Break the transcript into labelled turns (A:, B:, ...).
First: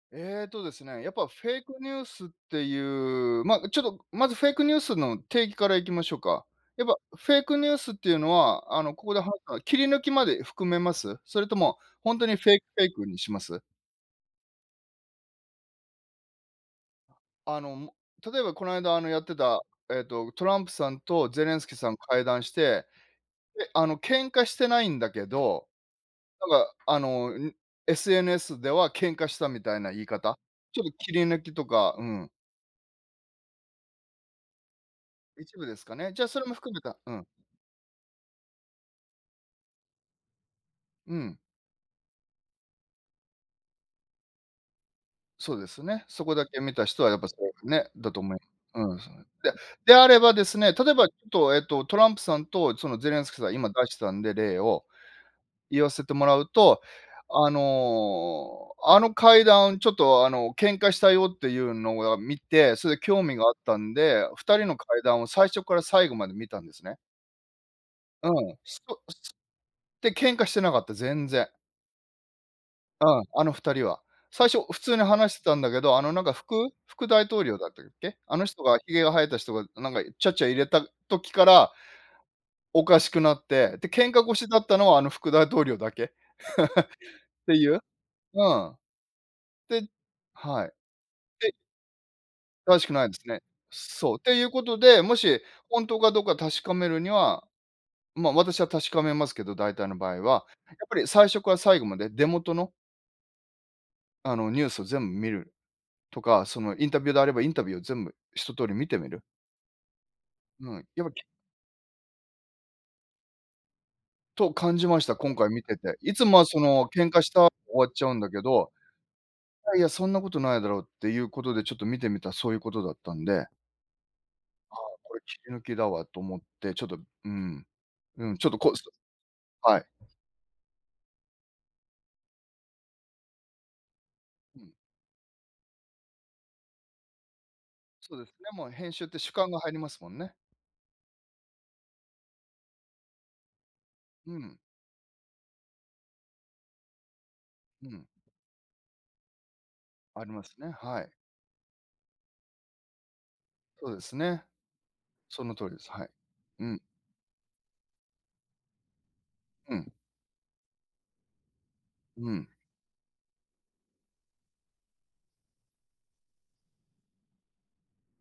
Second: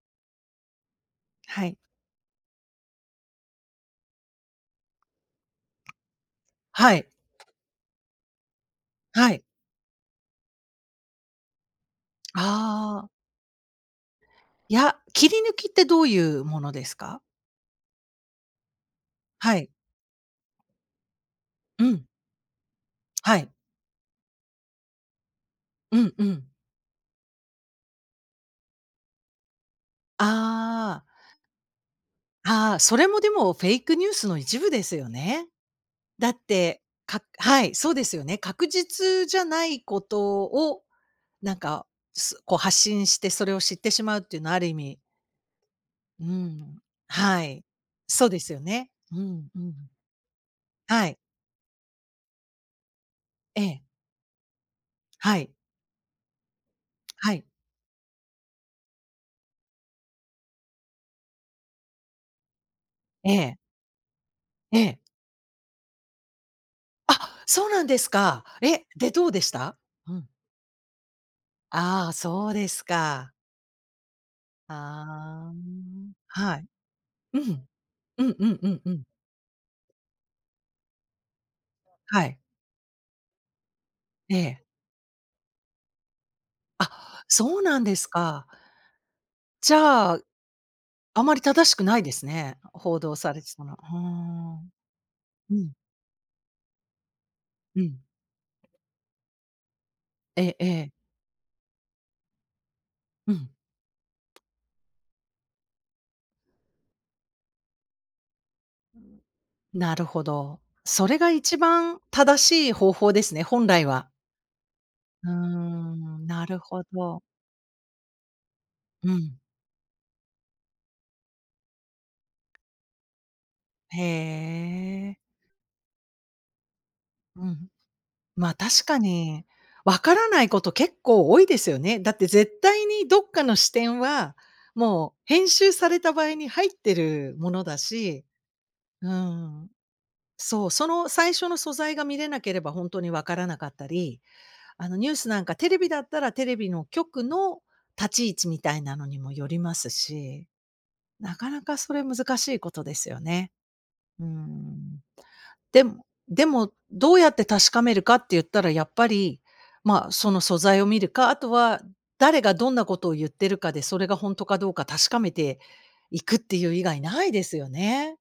A: えっとですね、やっぱフェイ
B: は
A: ク
B: い。
A: ニュースっていう、ま、ちょっとまずフェイクニュースの定義からいきましょうか？やっ
B: は
A: ぱ、
B: い。
A: フェイクニュースっていうのは、あの、ここで
B: は
A: 判
B: い。
A: 断、切り抜きまで含めます？それとも、ほんとにフェイクフェイ
B: あ
A: ク
B: あ。
A: にします？
B: や、切り抜きってどういうものですか？
A: あの、も例えばこないだ、あの、やって
B: は
A: た、
B: い。
A: えっと、トランプさんとゼレンスキ
B: う
A: さん
B: ん。
A: 会談して、
B: はい。
A: で、あの、喧嘩してないんだけど、
B: うんう
A: なん
B: ん。
A: か、あの、ん、SNS では喧嘩したみたいな言い方？ちょっと
B: ああ。
A: 切り抜きとか、うん。
B: ああ、それもでもフェイクニュースの一部ですよね。
A: 一部ですかね。じゃあ、
B: だっ
A: それも含め
B: て、
A: たう
B: か
A: ん。
B: はい、そうですよね。確実じゃないことを、
A: うん。
B: なんか、すこう発信してそれを知ってしまうっていうのは、ある意味
A: そうですね。
B: う
A: そ
B: ー
A: こだけ見
B: ん。
A: た人はやっぱそ
B: は
A: う
B: い。
A: ふね、だとお
B: そう
A: め
B: ですよね。
A: うん、そ
B: うん、
A: え、で、
B: うん。
A: であればですね、例えば
B: は
A: っ
B: い。
A: と、えっと、トランプさんとそのゼレンスキさん
B: え
A: 今
B: え。
A: 出してたんで、例を、
B: はい。
A: 言わせてもらうと、
B: はい。
A: あの、あの会談をちょっと、あの、喧嘩したよっていうのをは見て、それで興
B: え
A: 味があっ
B: え。
A: たんで、二人の
B: ええ。
A: 会談を最初から最後まで見たんですね。
B: あ、そうなんです
A: う
B: か。
A: ん。す
B: え、
A: こ
B: で、
A: お
B: どう
A: す
B: でした？う
A: で、
B: ん。
A: 喧嘩してなかった、全然。
B: ああ、そうです
A: うん、
B: か。
A: あの、二人は。最初普通に話して
B: ああ、う
A: たんだけど、あ
B: ん、
A: の、なんか
B: はい。
A: 副副大
B: う
A: 統領
B: ん。
A: だったっけ？
B: うん
A: あの
B: うん
A: 人
B: う
A: が
B: んう
A: 髭
B: ん。
A: が生えた人がなんがいちゃちゃ入れた時から、
B: はい。
A: おかしくなって、で、喧嘩
B: え
A: 腰だ
B: え。
A: ったのは、あの副大統領だけ、っ
B: あ、
A: て
B: そう
A: い
B: な
A: う。
B: んです
A: う
B: か。
A: ん、
B: じ
A: で
B: ゃあ、
A: はい。
B: あまり
A: で
B: 正しくないですね、
A: 正しく
B: 報
A: ない
B: 道
A: です
B: さ
A: ね。
B: れてたの。うー
A: そう、っていうこ
B: ん。
A: とで、もし、
B: うん。
A: ほんとかどうか確かめるには、
B: うん。
A: ま、私は確かめますけど、大体の場合
B: え
A: は、
B: ええ
A: やっ
B: え。
A: ぱり最初から最後まで出元の
B: うん。
A: あの、ニュースを全見るとか、そのインタビューであれば、インタビューを全部一通り見てみる？
B: なるほど。
A: うん、やっ
B: そ
A: ぱ、
B: れ
A: き
B: が一番正しい方法ですね、本来は。
A: と感じました、
B: うー
A: 今回見てて。い
B: ん、
A: つも
B: な
A: は、
B: る
A: そ
B: ほ
A: の、喧
B: ど。
A: 嘩した終わっちゃうんだけど、
B: うん。
A: いやいや、そんなことないだろうっていう事で、ちょっと見てみたらそういう事だったんで
B: へ
A: あ、
B: え。
A: これ切り抜きだわと思って、ちょっと、う
B: う
A: ん、
B: ん。
A: うん、ちょっ
B: ま、
A: とコス
B: 確
A: ト
B: かに、
A: はい。
B: わからないこと結構多いですよね。だって絶対にどっかの視点は、
A: うん。
B: もう編集された場合に入ってるものだ
A: そう
B: し、
A: ですね。もう編集っ
B: うー
A: て主観が
B: ん。
A: 入りますもんね。
B: そう、その最初の素材が見れなければほんとにわからなかったり、
A: うん。
B: あの、ニュースなんか、テレビだったらテレビの局の
A: うん。
B: 立ち位置みたいなのにもよります
A: ありま
B: し、
A: すね、はい。
B: なかなかそれ難しいことですよね。
A: そうです
B: うー
A: ね。
B: ん。
A: その通りで
B: で
A: す、は
B: も
A: い、
B: で
A: う
B: も、
A: ん。
B: どうやって確かめるかって言ったらやっぱり、
A: うん。
B: ま、その素材を見るか、あとは、
A: う
B: 誰
A: ん。
B: がどんなことを言ってるかで、それがほんとかどうか確かめていくっていう以外ないですよね。